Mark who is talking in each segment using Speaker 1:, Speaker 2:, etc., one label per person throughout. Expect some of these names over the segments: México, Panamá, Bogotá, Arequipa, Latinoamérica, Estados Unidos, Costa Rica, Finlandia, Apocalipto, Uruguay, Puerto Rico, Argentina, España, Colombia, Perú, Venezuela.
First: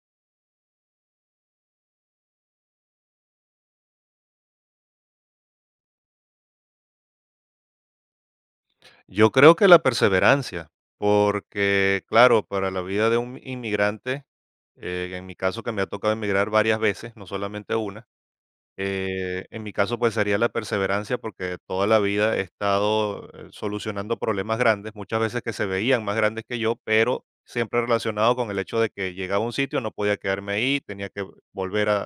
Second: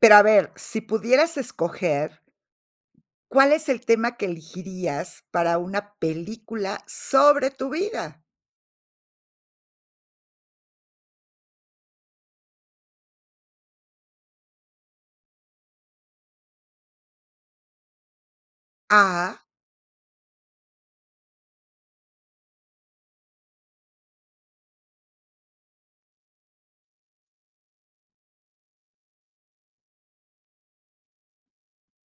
Speaker 1: Pero a ver, si pudieras escoger, ¿cuál es el tema que elegirías para una película sobre tu vida?
Speaker 2: Yo creo que la perseverancia, porque claro, para la vida de un inmigrante, en mi caso que me ha tocado emigrar varias veces, no solamente una,
Speaker 1: Ah,
Speaker 2: en mi caso pues sería la perseverancia porque toda la vida he estado solucionando problemas grandes, muchas veces que se veían más grandes que yo, pero siempre relacionado con el hecho de que llegaba a un sitio, no podía quedarme ahí, tenía que volver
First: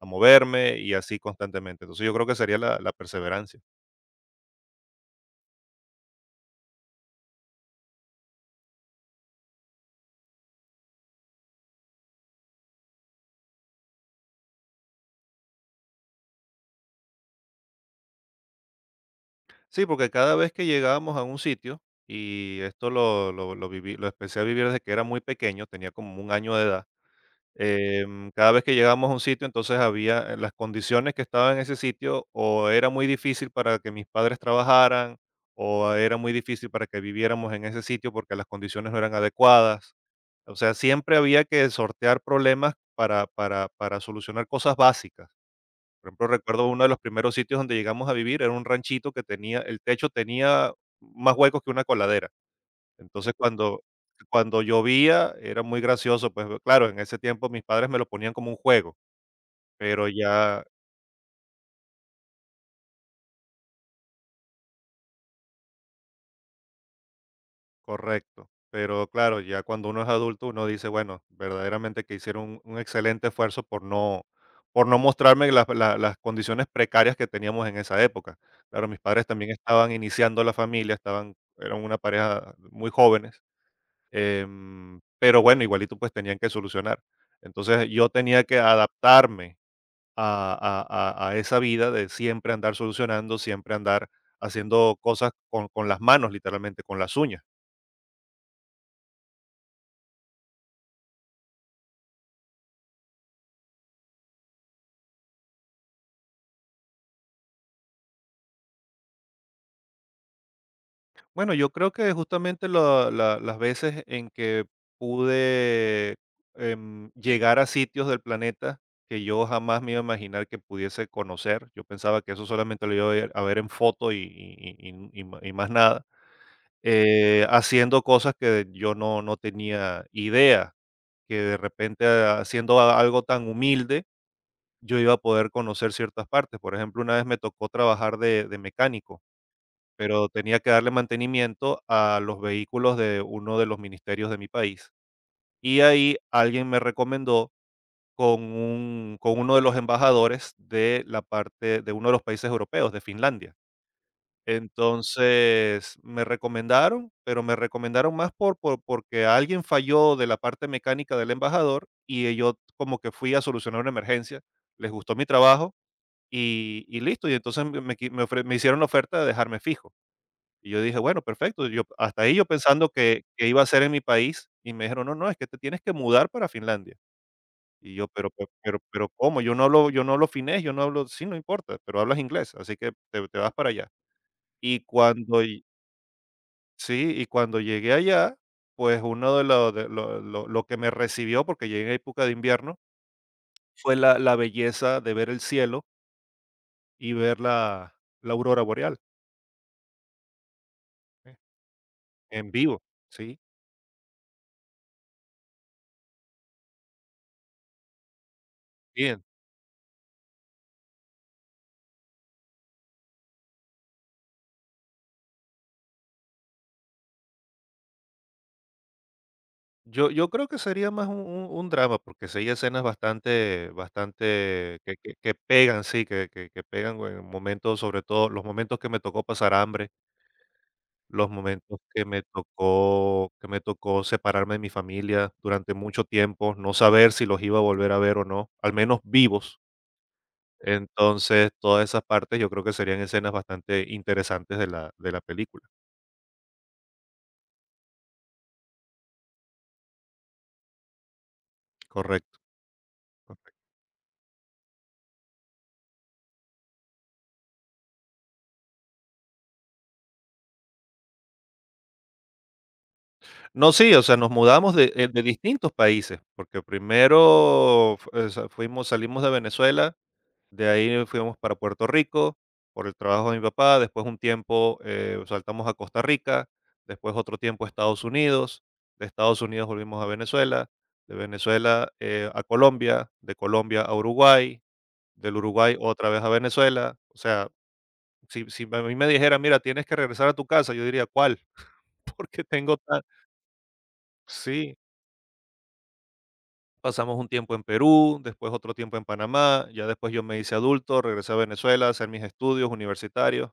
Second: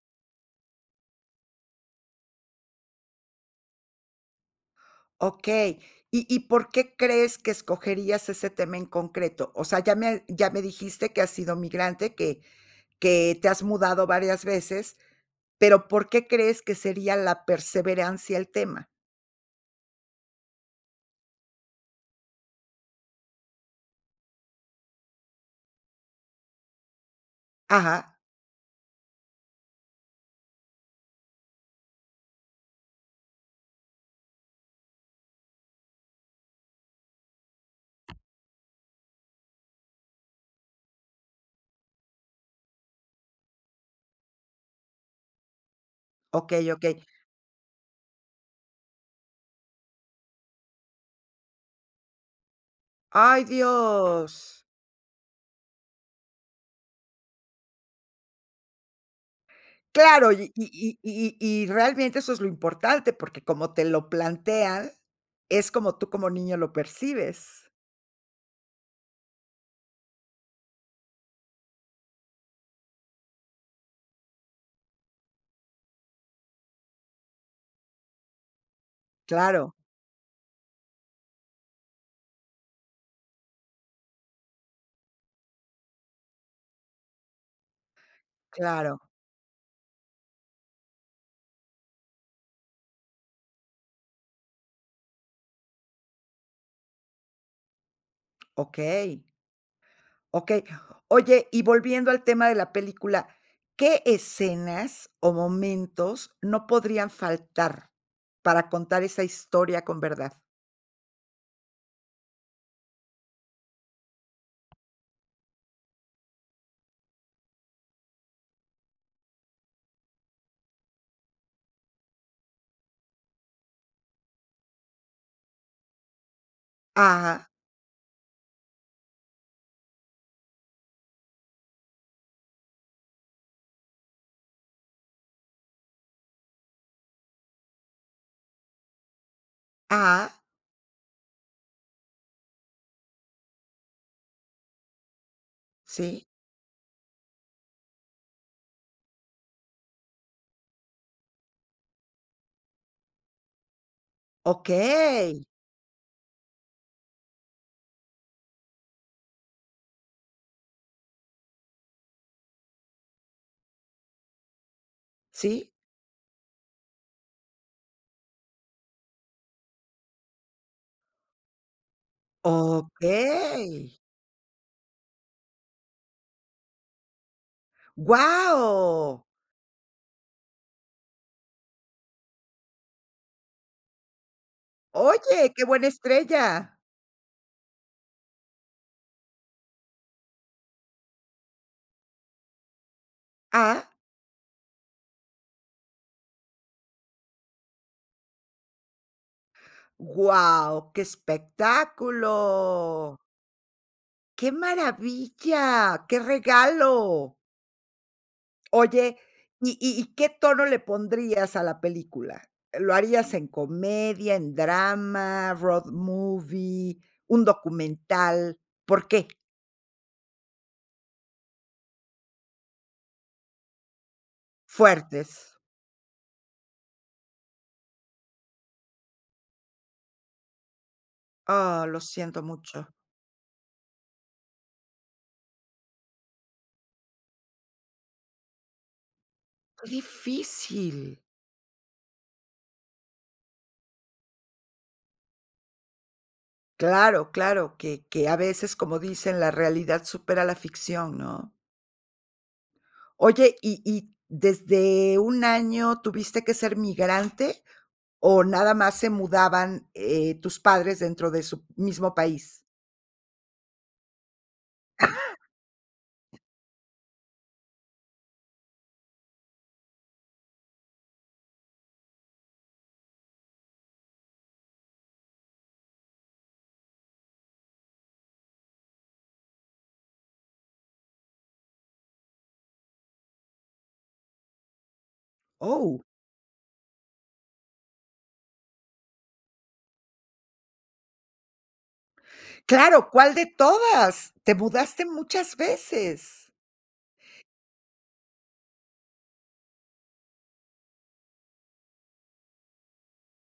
Speaker 2: a moverme y así constantemente. Entonces yo creo que sería la perseverancia.
Speaker 1: okey. ¿Y por qué crees que escogerías ese tema en concreto? O sea, ya me dijiste que has sido migrante, que te has mudado varias veces, pero, ¿por qué crees que sería la perseverancia el tema?
Speaker 2: Sí, porque cada vez que llegábamos a un sitio, y esto lo viví, lo empecé a vivir desde que era muy pequeño, tenía como un año de edad.
Speaker 1: Ajá,
Speaker 2: Cada vez que llegábamos a un sitio, entonces había las condiciones que estaban en ese sitio, o era muy difícil para que mis padres trabajaran, o era muy difícil para que viviéramos en ese sitio porque las condiciones no eran adecuadas. O sea, siempre había que sortear problemas para solucionar cosas básicas. Por ejemplo, recuerdo
Speaker 1: okey,
Speaker 2: uno de
Speaker 1: okey.
Speaker 2: los primeros sitios donde llegamos a vivir, era un ranchito que tenía el techo tenía más huecos que una coladera. Entonces,
Speaker 1: ¡Ay,
Speaker 2: cuando
Speaker 1: Dios!
Speaker 2: llovía era muy gracioso, pues, claro, en ese tiempo mis padres me lo ponían como un juego, pero
Speaker 1: Claro, y
Speaker 2: ya
Speaker 1: y y y y realmente eso es lo importante, porque como te lo plantean, es como tú como niño lo percibes.
Speaker 2: correcto, pero claro, ya cuando uno es adulto, uno dice, bueno, verdaderamente que hicieron un excelente esfuerzo por no por no mostrarme las condiciones precarias que teníamos en esa época. Claro, mis padres también
Speaker 1: Claro,
Speaker 2: estaban iniciando la familia, estaban eran una pareja muy jóvenes. Pero bueno, igualito pues tenían que solucionar. Entonces yo tenía que
Speaker 1: claro.
Speaker 2: adaptarme a, a esa vida de siempre andar solucionando, siempre andar haciendo cosas con las manos, literalmente, con las uñas.
Speaker 1: Okey, okey. Oye, y volviendo al tema de la película, ¿qué escenas o momentos no podrían faltar para contar esa historia con verdad?
Speaker 2: Bueno, yo creo que justamente las veces en que pude llegar a sitios del planeta que yo jamás me iba a imaginar que pudiese conocer, yo pensaba que eso solamente lo iba a ver en foto y más nada,
Speaker 1: Ah,
Speaker 2: haciendo cosas que yo no tenía idea, que de repente haciendo a algo tan humilde, yo iba a poder conocer ciertas partes. Por ejemplo, una vez me tocó trabajar de mecánico,
Speaker 1: ah,
Speaker 2: pero tenía que darle mantenimiento a los vehículos de uno de los ministerios de mi país. Y ahí
Speaker 1: sí,
Speaker 2: alguien me recomendó con un con uno de los embajadores de la parte de uno de los países europeos, de Finlandia.
Speaker 1: okey,
Speaker 2: Entonces, me recomendaron, pero me recomendaron más porque alguien falló de la parte mecánica del embajador, y, yo como que fui a solucionar una emergencia, les gustó mi
Speaker 1: sí,
Speaker 2: trabajo, y listo, y entonces me me qui me ofre me hicieron la oferta de dejarme fijo. Y yo dije: "Bueno, perfecto", yo hasta ahí yo pensando que iba a
Speaker 1: okey,
Speaker 2: ser en mi país, y me dijeron: "No, no, es que te tienes que mudar para Finlandia". Y yo: "Pero pe
Speaker 1: ¡guau!
Speaker 2: pero, ¿cómo? Yo no hablo finés, yo no hablo", "Sí, no importa, pero hablas inglés, así que te vas para allá". Y cuando
Speaker 1: Oye, qué buena estrella.
Speaker 2: sí, y cuando llegué allá, pues uno de lo que me recibió, porque llegué en época de invierno,
Speaker 1: Ah,
Speaker 2: fue la belleza de ver el cielo y ver la aurora boreal,
Speaker 1: guau, qué
Speaker 2: ¿eh? En vivo,
Speaker 1: espectáculo.
Speaker 2: ¿sí?
Speaker 1: Qué maravilla, qué regalo. Oye,
Speaker 2: Bien,
Speaker 1: ¿y y qué tono le pondrías a la película? ¿Lo harías en comedia, en drama, road movie, un documental? ¿Por qué?
Speaker 2: yo creo que sería más un drama, porque sí hay escenas bastante que
Speaker 1: Fuertes.
Speaker 2: pegan, sí, que pegan en momentos, sobre todo los momentos que me tocó pasar hambre. Los momentos
Speaker 1: Ah, lo
Speaker 2: que me
Speaker 1: siento mucho.
Speaker 2: tocó separarme de mi familia durante mucho tiempo, no saber si los iba a volver a ver o no, al menos vivos.
Speaker 1: Qué difícil.
Speaker 2: Entonces, todas esas partes yo creo que serían escenas bastante interesantes de la película.
Speaker 1: Claro, claro, que a veces, como dicen, la realidad supera la ficción, ¿no?
Speaker 2: Correcto,
Speaker 1: Oye,
Speaker 2: correcto.
Speaker 1: ¿y desde un año tuviste que ser migrante o nada más se mudaban, tus padres dentro de su mismo país?
Speaker 2: No, sí, o sea, nos mudamos de distintos países, porque primero, f sa fuimos salimos de Venezuela. De ahí fuimos para Puerto Rico por el trabajo de mi papá, después un tiempo saltamos a Costa Rica, después otro tiempo a Estados Unidos, de Estados Unidos volvimos a Venezuela, de Venezuela a Colombia, de Colombia a Uruguay, del Uruguay
Speaker 1: Oh,
Speaker 2: otra vez a Venezuela. O sea, si a mí me dijera, mira, tienes que regresar a tu casa, yo diría, ¿cuál? Porque tengo tan...
Speaker 1: claro, ¿cuál de todas? Te
Speaker 2: Sí,
Speaker 1: mudaste muchas veces.
Speaker 2: pasamos un tiempo en Perú, después otro tiempo en Panamá, ya después yo me hice adulto, regresé a Venezuela a hacer mis estudios universitarios,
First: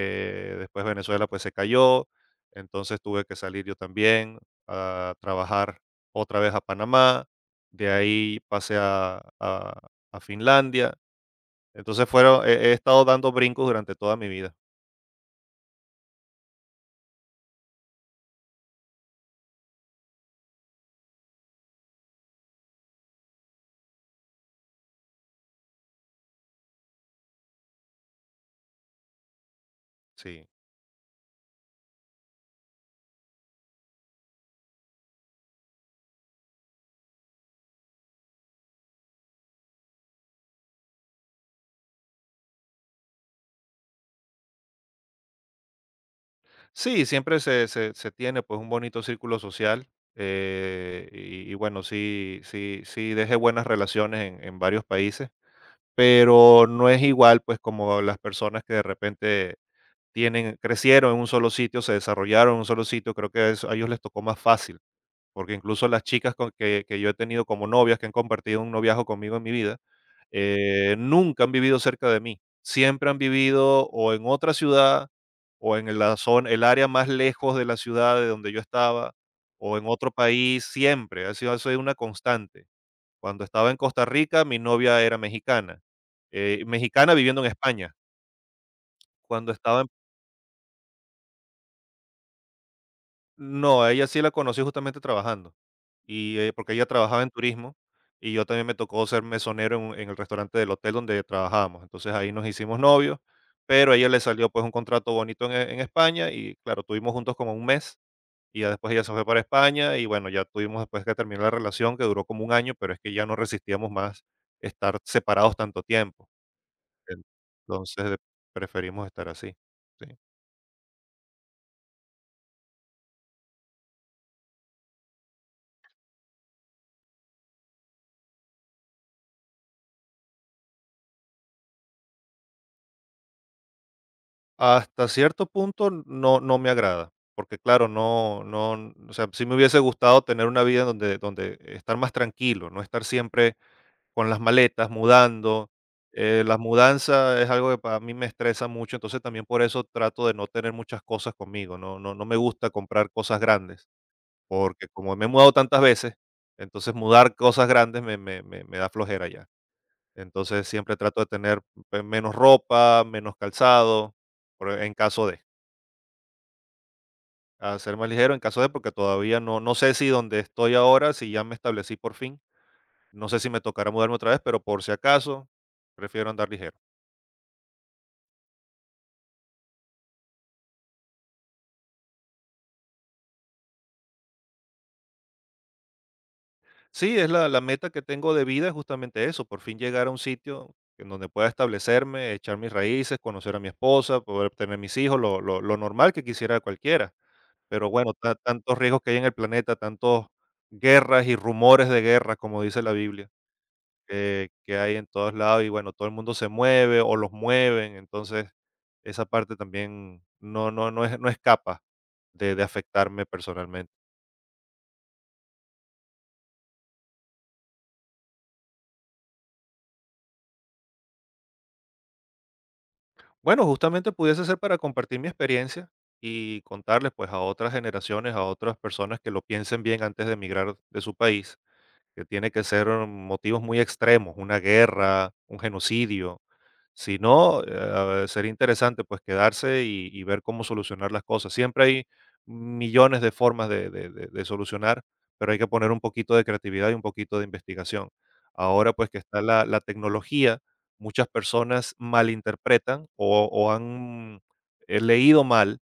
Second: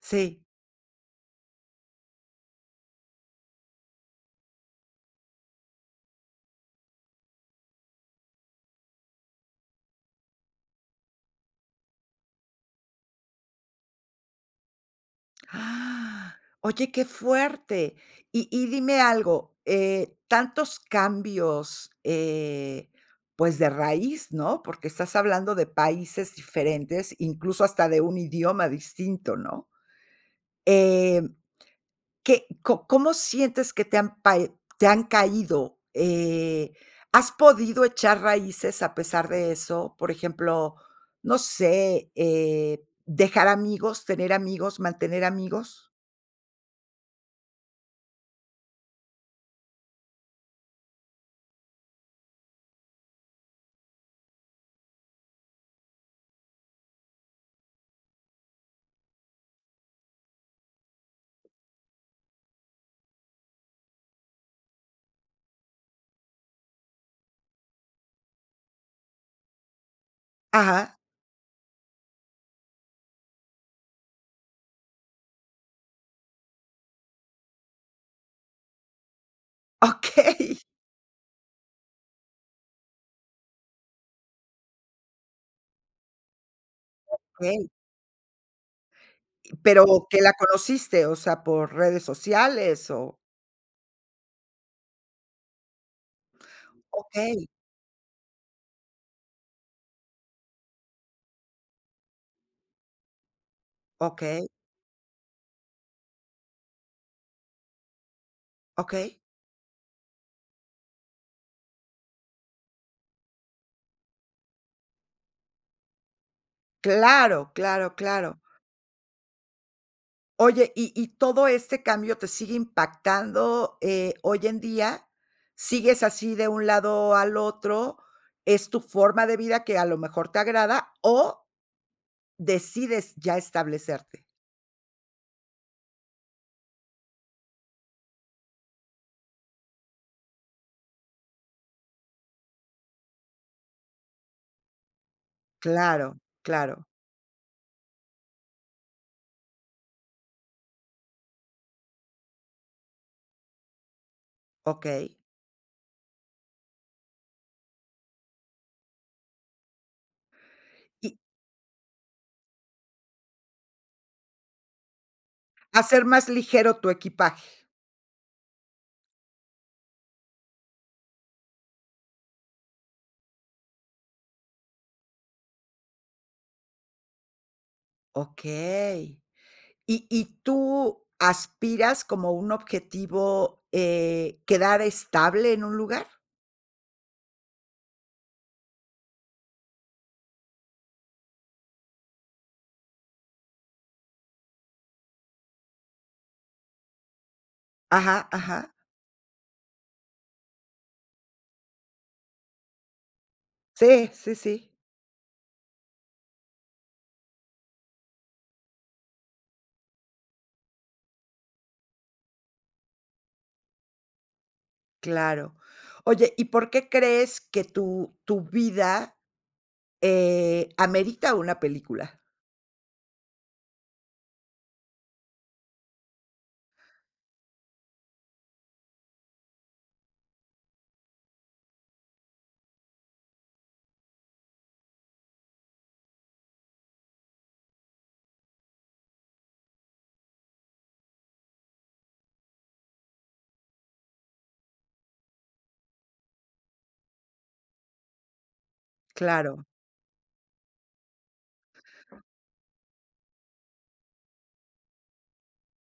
Speaker 1: Sí.
Speaker 2: después Venezuela pues se cayó, entonces tuve que salir yo también a trabajar otra vez a Panamá, de ahí pasé a Finlandia, entonces fueron, he estado dando brincos durante toda mi vida,
Speaker 1: Ah, oye, qué fuerte. Y dime algo, tantos cambios, pues, de raíz, ¿no? Porque estás hablando de países diferentes, incluso hasta de un idioma distinto, ¿no?
Speaker 2: sí.
Speaker 1: Eh, ¿Qué có cómo sientes que te han caído? ¿Has podido echar raíces a pesar de eso? Por ejemplo, no sé, ¿dejar amigos, tener amigos, mantener amigos?
Speaker 2: Sí, siempre se tiene pues un bonito círculo social, y bueno, sí, sí, sí dejé buenas relaciones en varios países pero no es igual pues como las personas que de repente tienen crecieron en un solo sitio, se desarrollaron en un solo sitio, creo que eso a ellos les tocó más fácil, porque incluso las chicas con que yo he tenido como novias, que han compartido un noviazgo conmigo en mi vida,
Speaker 1: Ajá,
Speaker 2: nunca han vivido cerca de mí, siempre han vivido o en otra ciudad, o en la zona el área más lejos de la ciudad de donde yo estaba, o en otro
Speaker 1: okey,
Speaker 2: país, siempre, ha sido eso es una constante. Cuando estaba en Costa Rica, mi novia era mexicana, mexicana viviendo en
Speaker 1: okey,
Speaker 2: España. Cuando estaba en
Speaker 1: pero que la conociste, o sea, ¿por redes sociales o?
Speaker 2: no, a ella sí la conocí justamente trabajando, y, porque ella trabajaba en
Speaker 1: Okey,
Speaker 2: turismo, y yo también me tocó ser mesonero en un en el restaurante del hotel donde trabajábamos. Entonces, ahí nos hicimos novios, pero a ella le
Speaker 1: okey,
Speaker 2: salió, pues, un contrato bonito en España y, claro, tuvimos juntos como un mes, y ya después ella se
Speaker 1: okey.
Speaker 2: fue para España y, bueno, ya tuvimos después que terminar la relación, que duró como un año, pero es que ya no resistíamos más estar separados tanto tiempo.
Speaker 1: Claro, claro,
Speaker 2: Entonces,
Speaker 1: claro.
Speaker 2: preferimos estar así. Sí.
Speaker 1: Oye, ¿y todo este cambio te sigue impactando, hoy en día? ¿Sigues así de un lado al otro? ¿Es tu forma de vida que a lo mejor te agrada o decides ya establecerte?
Speaker 2: Hasta cierto punto no me agrada, porque claro, no no, o sea, sí me hubiese gustado tener una vida donde estar más tranquilo, no estar siempre con las maletas, mudando.
Speaker 1: Claro,
Speaker 2: La
Speaker 1: claro,
Speaker 2: mudanza es algo que para mí me estresa mucho, entonces también por eso trato de no tener muchas cosas conmigo, no me gusta comprar cosas grandes, porque como
Speaker 1: okey.
Speaker 2: me he mudado tantas veces, entonces mudar cosas grandes me da flojera ya. Entonces siempre
Speaker 1: Y
Speaker 2: trato de tener, pues, menos ropa, menos calzado, en caso de.
Speaker 1: hacer más ligero tu equipaje.
Speaker 2: A ser más ligero en caso de porque todavía no sé si donde estoy ahora, si ya me establecí por fin, no sé si me tocará mudarme otra vez, pero por si acaso, prefiero andar ligero.
Speaker 1: Okey. ¿Y tú aspiras como un objetivo, quedar estable en un lugar?
Speaker 2: Sí, es la meta que tengo de vida, es justamente eso, por fin llegar a un sitio en donde pueda establecerme, echar mis raíces, conocer a mi esposa, poder tener mis hijos, lo normal que quisiera cualquiera. Pero bueno,
Speaker 1: Ajá,
Speaker 2: ta
Speaker 1: ajá.
Speaker 2: tantos riesgos que hay en el planeta, tantos guerras y rumores de guerra, como dice la Biblia.
Speaker 1: Sí, sí,
Speaker 2: que
Speaker 1: sí.
Speaker 2: que hay en todos lados y bueno, todo el mundo se mueve o los mueven, entonces esa parte también no es, no escapa de afectarme personalmente.
Speaker 1: Claro. Oye, ¿y por qué crees que tu vida, amerita una película?
Speaker 2: Bueno, justamente pudiese ser para compartir mi experiencia y contarles, pues, a otras generaciones, a otras personas que lo piensen bien antes de emigrar de su país. Que tiene que ser motivos muy extremos, una guerra, un genocidio. Si no, sería interesante pues quedarse y ver cómo solucionar las cosas. Siempre hay millones de formas de solucionar, pero hay que poner un poquito de creatividad y un poquito de investigación. Ahora pues que está
Speaker 1: Claro.
Speaker 2: la tecnología, muchas personas malinterpretan o han leído mal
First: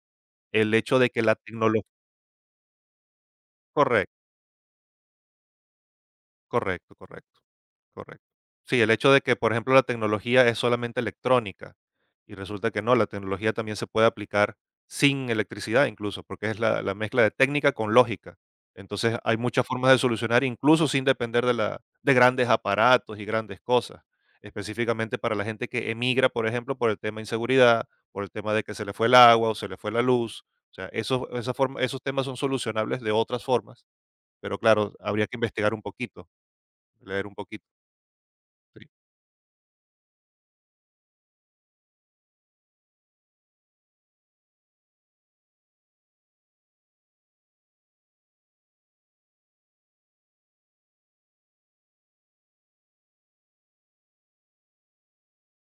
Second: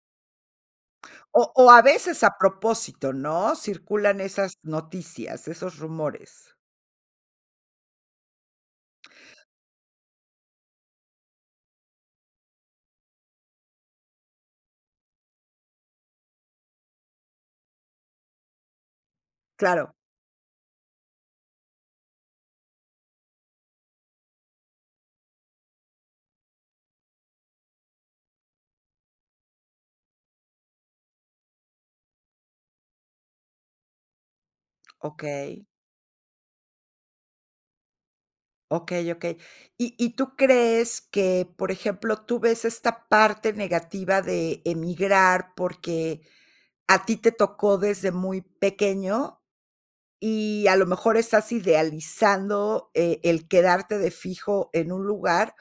Speaker 2: el hecho de que la
Speaker 1: O a
Speaker 2: tecnología...
Speaker 1: veces a propósito, ¿no?
Speaker 2: Correcto,
Speaker 1: Circulan esas noticias, esos rumores.
Speaker 2: correcto, correcto. Correcto. Sí, el hecho de que, por ejemplo, la tecnología es solamente electrónica y resulta que no, la tecnología también se puede aplicar sin electricidad incluso, porque es la mezcla de técnica con lógica. Entonces hay muchas formas
Speaker 1: Claro,
Speaker 2: de solucionar incluso sin depender de grandes aparatos y grandes cosas, específicamente para la gente que emigra, por ejemplo, por el tema de inseguridad, por el tema de que se le fue el agua o se le fue la luz. O sea, esos temas son solucionables de otras formas, pero claro, habría que
Speaker 1: okey.
Speaker 2: investigar un poquito, leer un poquito.
Speaker 1: Okey, okey. ¿Y tú crees que, por ejemplo, tú ves esta parte negativa de emigrar porque a ti te tocó desde muy pequeño y a lo mejor estás idealizando, el quedarte de fijo en un lugar,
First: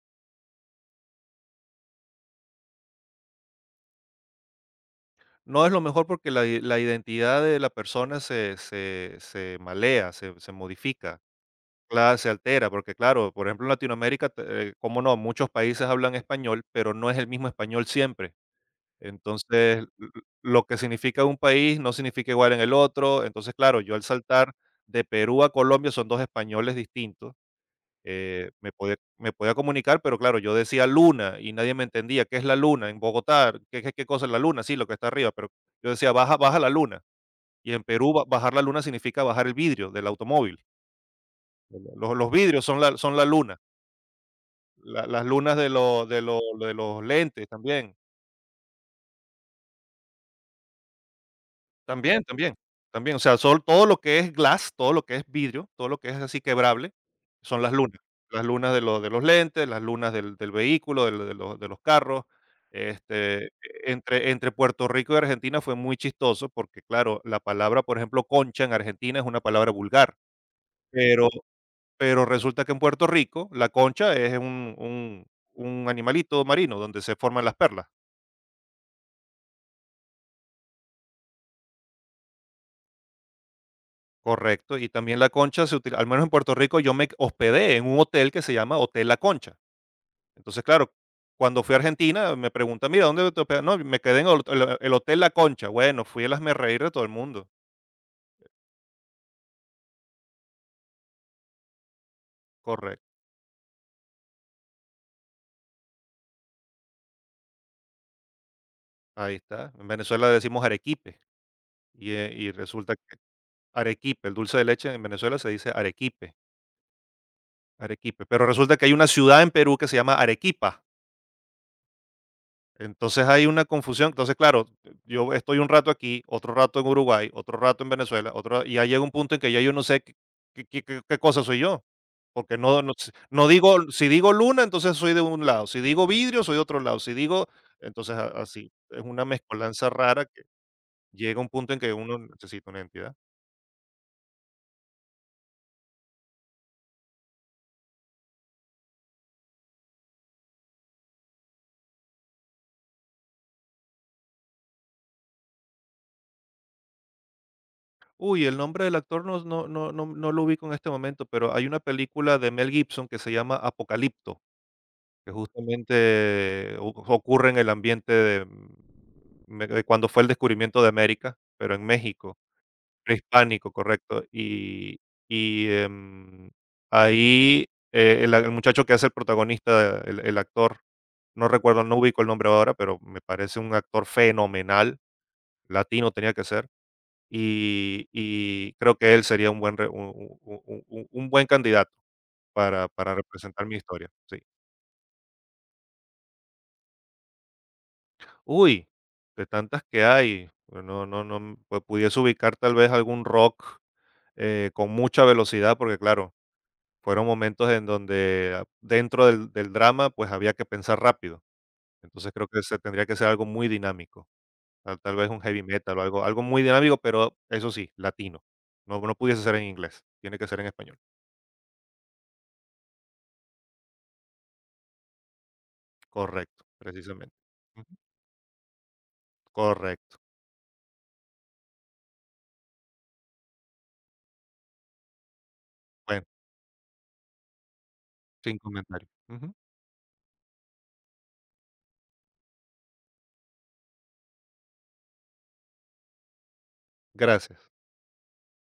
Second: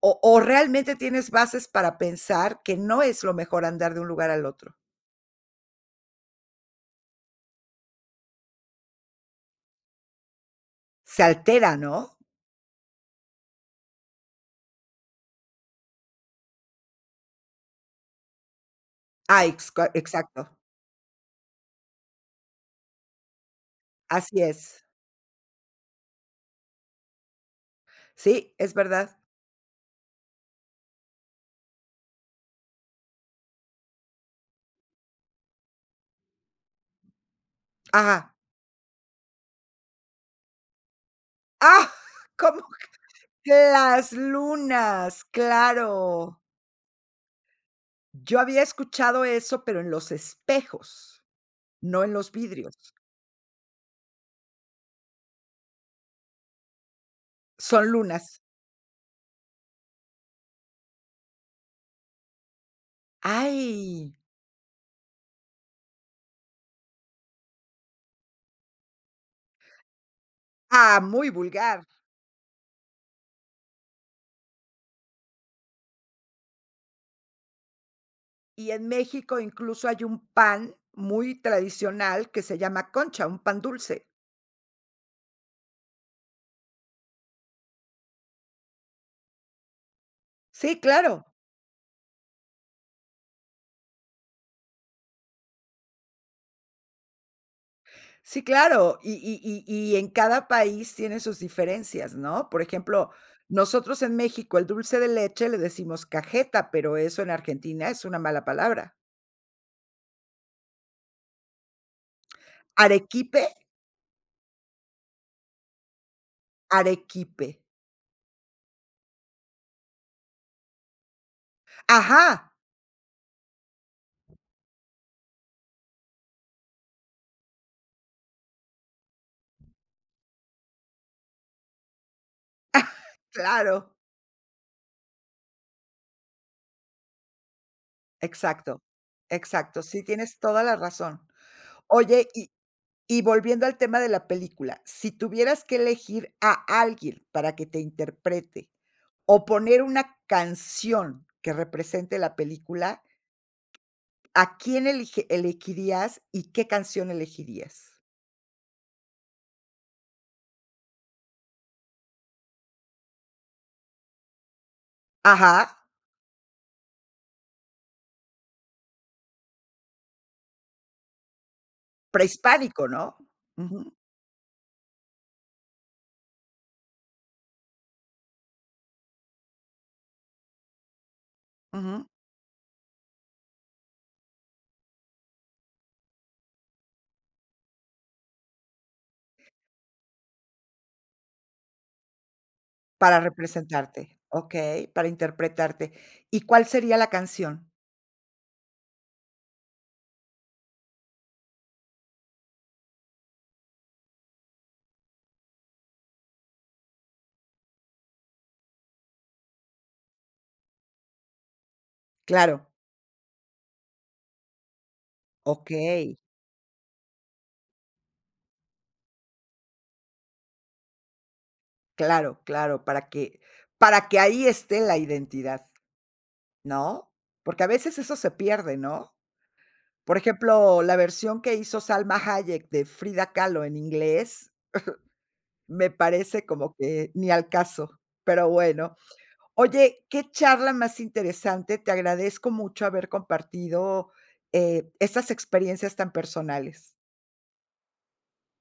Speaker 1: o realmente tienes bases para pensar que no es lo mejor andar de un lugar al otro?
Speaker 2: No es lo mejor porque la identidad de la persona se malea, se modifica,
Speaker 1: Se altera, ¿no?
Speaker 2: cla se altera, porque claro, por ejemplo, en Latinoamérica, te cómo no, muchos países hablan español, pero no es el mismo español siempre.
Speaker 1: Ah,
Speaker 2: Entonces,
Speaker 1: exca
Speaker 2: l
Speaker 1: exacto.
Speaker 2: lo que significa un país no significa igual en el otro. Entonces, claro, yo al
Speaker 1: Así
Speaker 2: saltar
Speaker 1: es.
Speaker 2: de Perú a Colombia son 2 españoles distintos.
Speaker 1: Sí, es verdad.
Speaker 2: Me podía comunicar, pero claro, yo decía luna y nadie me entendía. ¿Qué es la luna? En Bogotá, ¿qué cosa es la luna? Sí, lo que está arriba, pero yo decía, baja la luna. Y en Perú,
Speaker 1: Ajá.
Speaker 2: bajar la luna significa bajar el vidrio del automóvil.
Speaker 1: ¡Ah!
Speaker 2: Los vidrios
Speaker 1: ¿Cómo?
Speaker 2: son la luna,
Speaker 1: Las lunas,
Speaker 2: las lunas de,
Speaker 1: claro.
Speaker 2: de los lentes también.
Speaker 1: Yo había escuchado eso, pero en los espejos, no en
Speaker 2: También,
Speaker 1: los
Speaker 2: también,
Speaker 1: vidrios.
Speaker 2: también, o sea, sol todo lo que es glass, todo lo que es vidrio, todo lo que es así quebrable, son
Speaker 1: Son lunas.
Speaker 2: las lunas de los lentes, las lunas del vehículo, del de los carros, este,
Speaker 1: ¡Ay!
Speaker 2: entre Puerto Rico y Argentina fue muy chistoso porque, claro, la palabra, por ejemplo, concha en Argentina es una palabra vulgar,
Speaker 1: Ah,
Speaker 2: pero
Speaker 1: muy vulgar.
Speaker 2: pero resulta que en Puerto Rico la concha es un animalito marino donde se forman las perlas.
Speaker 1: Y en México incluso hay un pan muy tradicional que se llama concha, un pan dulce.
Speaker 2: Correcto, y también la concha se utiliza al menos en Puerto Rico. Yo me hospedé en un hotel que se llama Hotel La Concha. Entonces,
Speaker 1: Sí,
Speaker 2: claro,
Speaker 1: claro.
Speaker 2: cuando fui a Argentina, me preguntan: "Mira, ¿dónde te hospedas?". No, me quedé en el Hotel La Concha. Bueno, fui el hazme reír de todo el mundo.
Speaker 1: Sí, claro. Y en cada país tiene sus diferencias, ¿no? Por
Speaker 2: Correcto,
Speaker 1: ejemplo, nosotros en México el dulce de leche le decimos cajeta, pero eso en Argentina es una mala palabra.
Speaker 2: ahí está. En Venezuela decimos arequipe, y resulta que
Speaker 1: Arequipe,
Speaker 2: arequipe, el dulce de leche en Venezuela se dice arequipe,
Speaker 1: Arequipe.
Speaker 2: arequipe, pero resulta que hay una ciudad en Perú que se llama Arequipa.
Speaker 1: Ajá,
Speaker 2: Entonces hay una confusión. Entonces, claro, yo estoy un rato aquí, otro rato en Uruguay, otro rato en Venezuela, otro, y ya llega un punto en que ya yo no sé qué, qué cosa soy yo. Porque no, no, no digo,
Speaker 1: claro,
Speaker 2: si digo luna, entonces soy de un lado. Si digo vidrio, soy de otro lado. Si digo, entonces así.
Speaker 1: exacto,
Speaker 2: Es una
Speaker 1: exacto,
Speaker 2: mezcolanza
Speaker 1: sí,
Speaker 2: rara
Speaker 1: tienes
Speaker 2: que
Speaker 1: toda la razón.
Speaker 2: llega un punto en que uno
Speaker 1: Oye, y
Speaker 2: necesita una identidad.
Speaker 1: volviendo al tema de la película, si tuvieras que elegir a alguien para que te interprete, o poner una canción que represente la película, ¿a quién elige elegirías y qué canción elegirías?
Speaker 2: Uy, el nombre del actor no, no, no, no, no lo ubico en este momento, pero hay una película de Mel Gibson que se llama Apocalipto. Que
Speaker 1: Ajá,
Speaker 2: justamente o ocurre en el ambiente de, me de cuando fue el descubrimiento de América, pero en México,
Speaker 1: prehispánico, ¿no?
Speaker 2: prehispánico,
Speaker 1: Ujú,
Speaker 2: correcto. Y y, em, ahí, el muchacho que hace el protagonista, el actor, no recuerdo, no
Speaker 1: ujú.
Speaker 2: ubico el nombre ahora, pero me parece un actor fenomenal, latino tenía que ser, y creo que él sería un buen re un buen candidato para
Speaker 1: Para
Speaker 2: representar mi
Speaker 1: representarte,
Speaker 2: historia, sí.
Speaker 1: okey, para interpretarte. ¿Y cuál sería la canción?
Speaker 2: Uy, de tantas que hay, pues no, pues, pudiese ubicar tal vez algún rock, con mucha velocidad, porque claro, fueron momentos en donde dentro del drama, pues, había que pensar rápido. Entonces, creo que
Speaker 1: Claro,
Speaker 2: se tendría que ser algo muy dinámico, tal vez un heavy metal o
Speaker 1: okey,
Speaker 2: algo algo muy dinámico, pero eso sí, latino. No pudiese ser en inglés, tiene que ser en español.
Speaker 1: claro, claro, para que ahí esté la identidad,
Speaker 2: Correcto,
Speaker 1: ¿no?
Speaker 2: precisamente.
Speaker 1: Porque a
Speaker 2: Ujú,
Speaker 1: veces eso se pierde, ¿no? Por
Speaker 2: correcto.
Speaker 1: ejemplo, la versión que hizo Salma Hayek de Frida Kahlo en inglés, me
Speaker 2: Bueno,
Speaker 1: parece como que ni al caso, pero
Speaker 2: sin
Speaker 1: bueno.
Speaker 2: comentario. Ujú,
Speaker 1: Oye, qué charla más interesante, te agradezco mucho haber compartido, estas experiencias tan personales.
Speaker 2: gracias.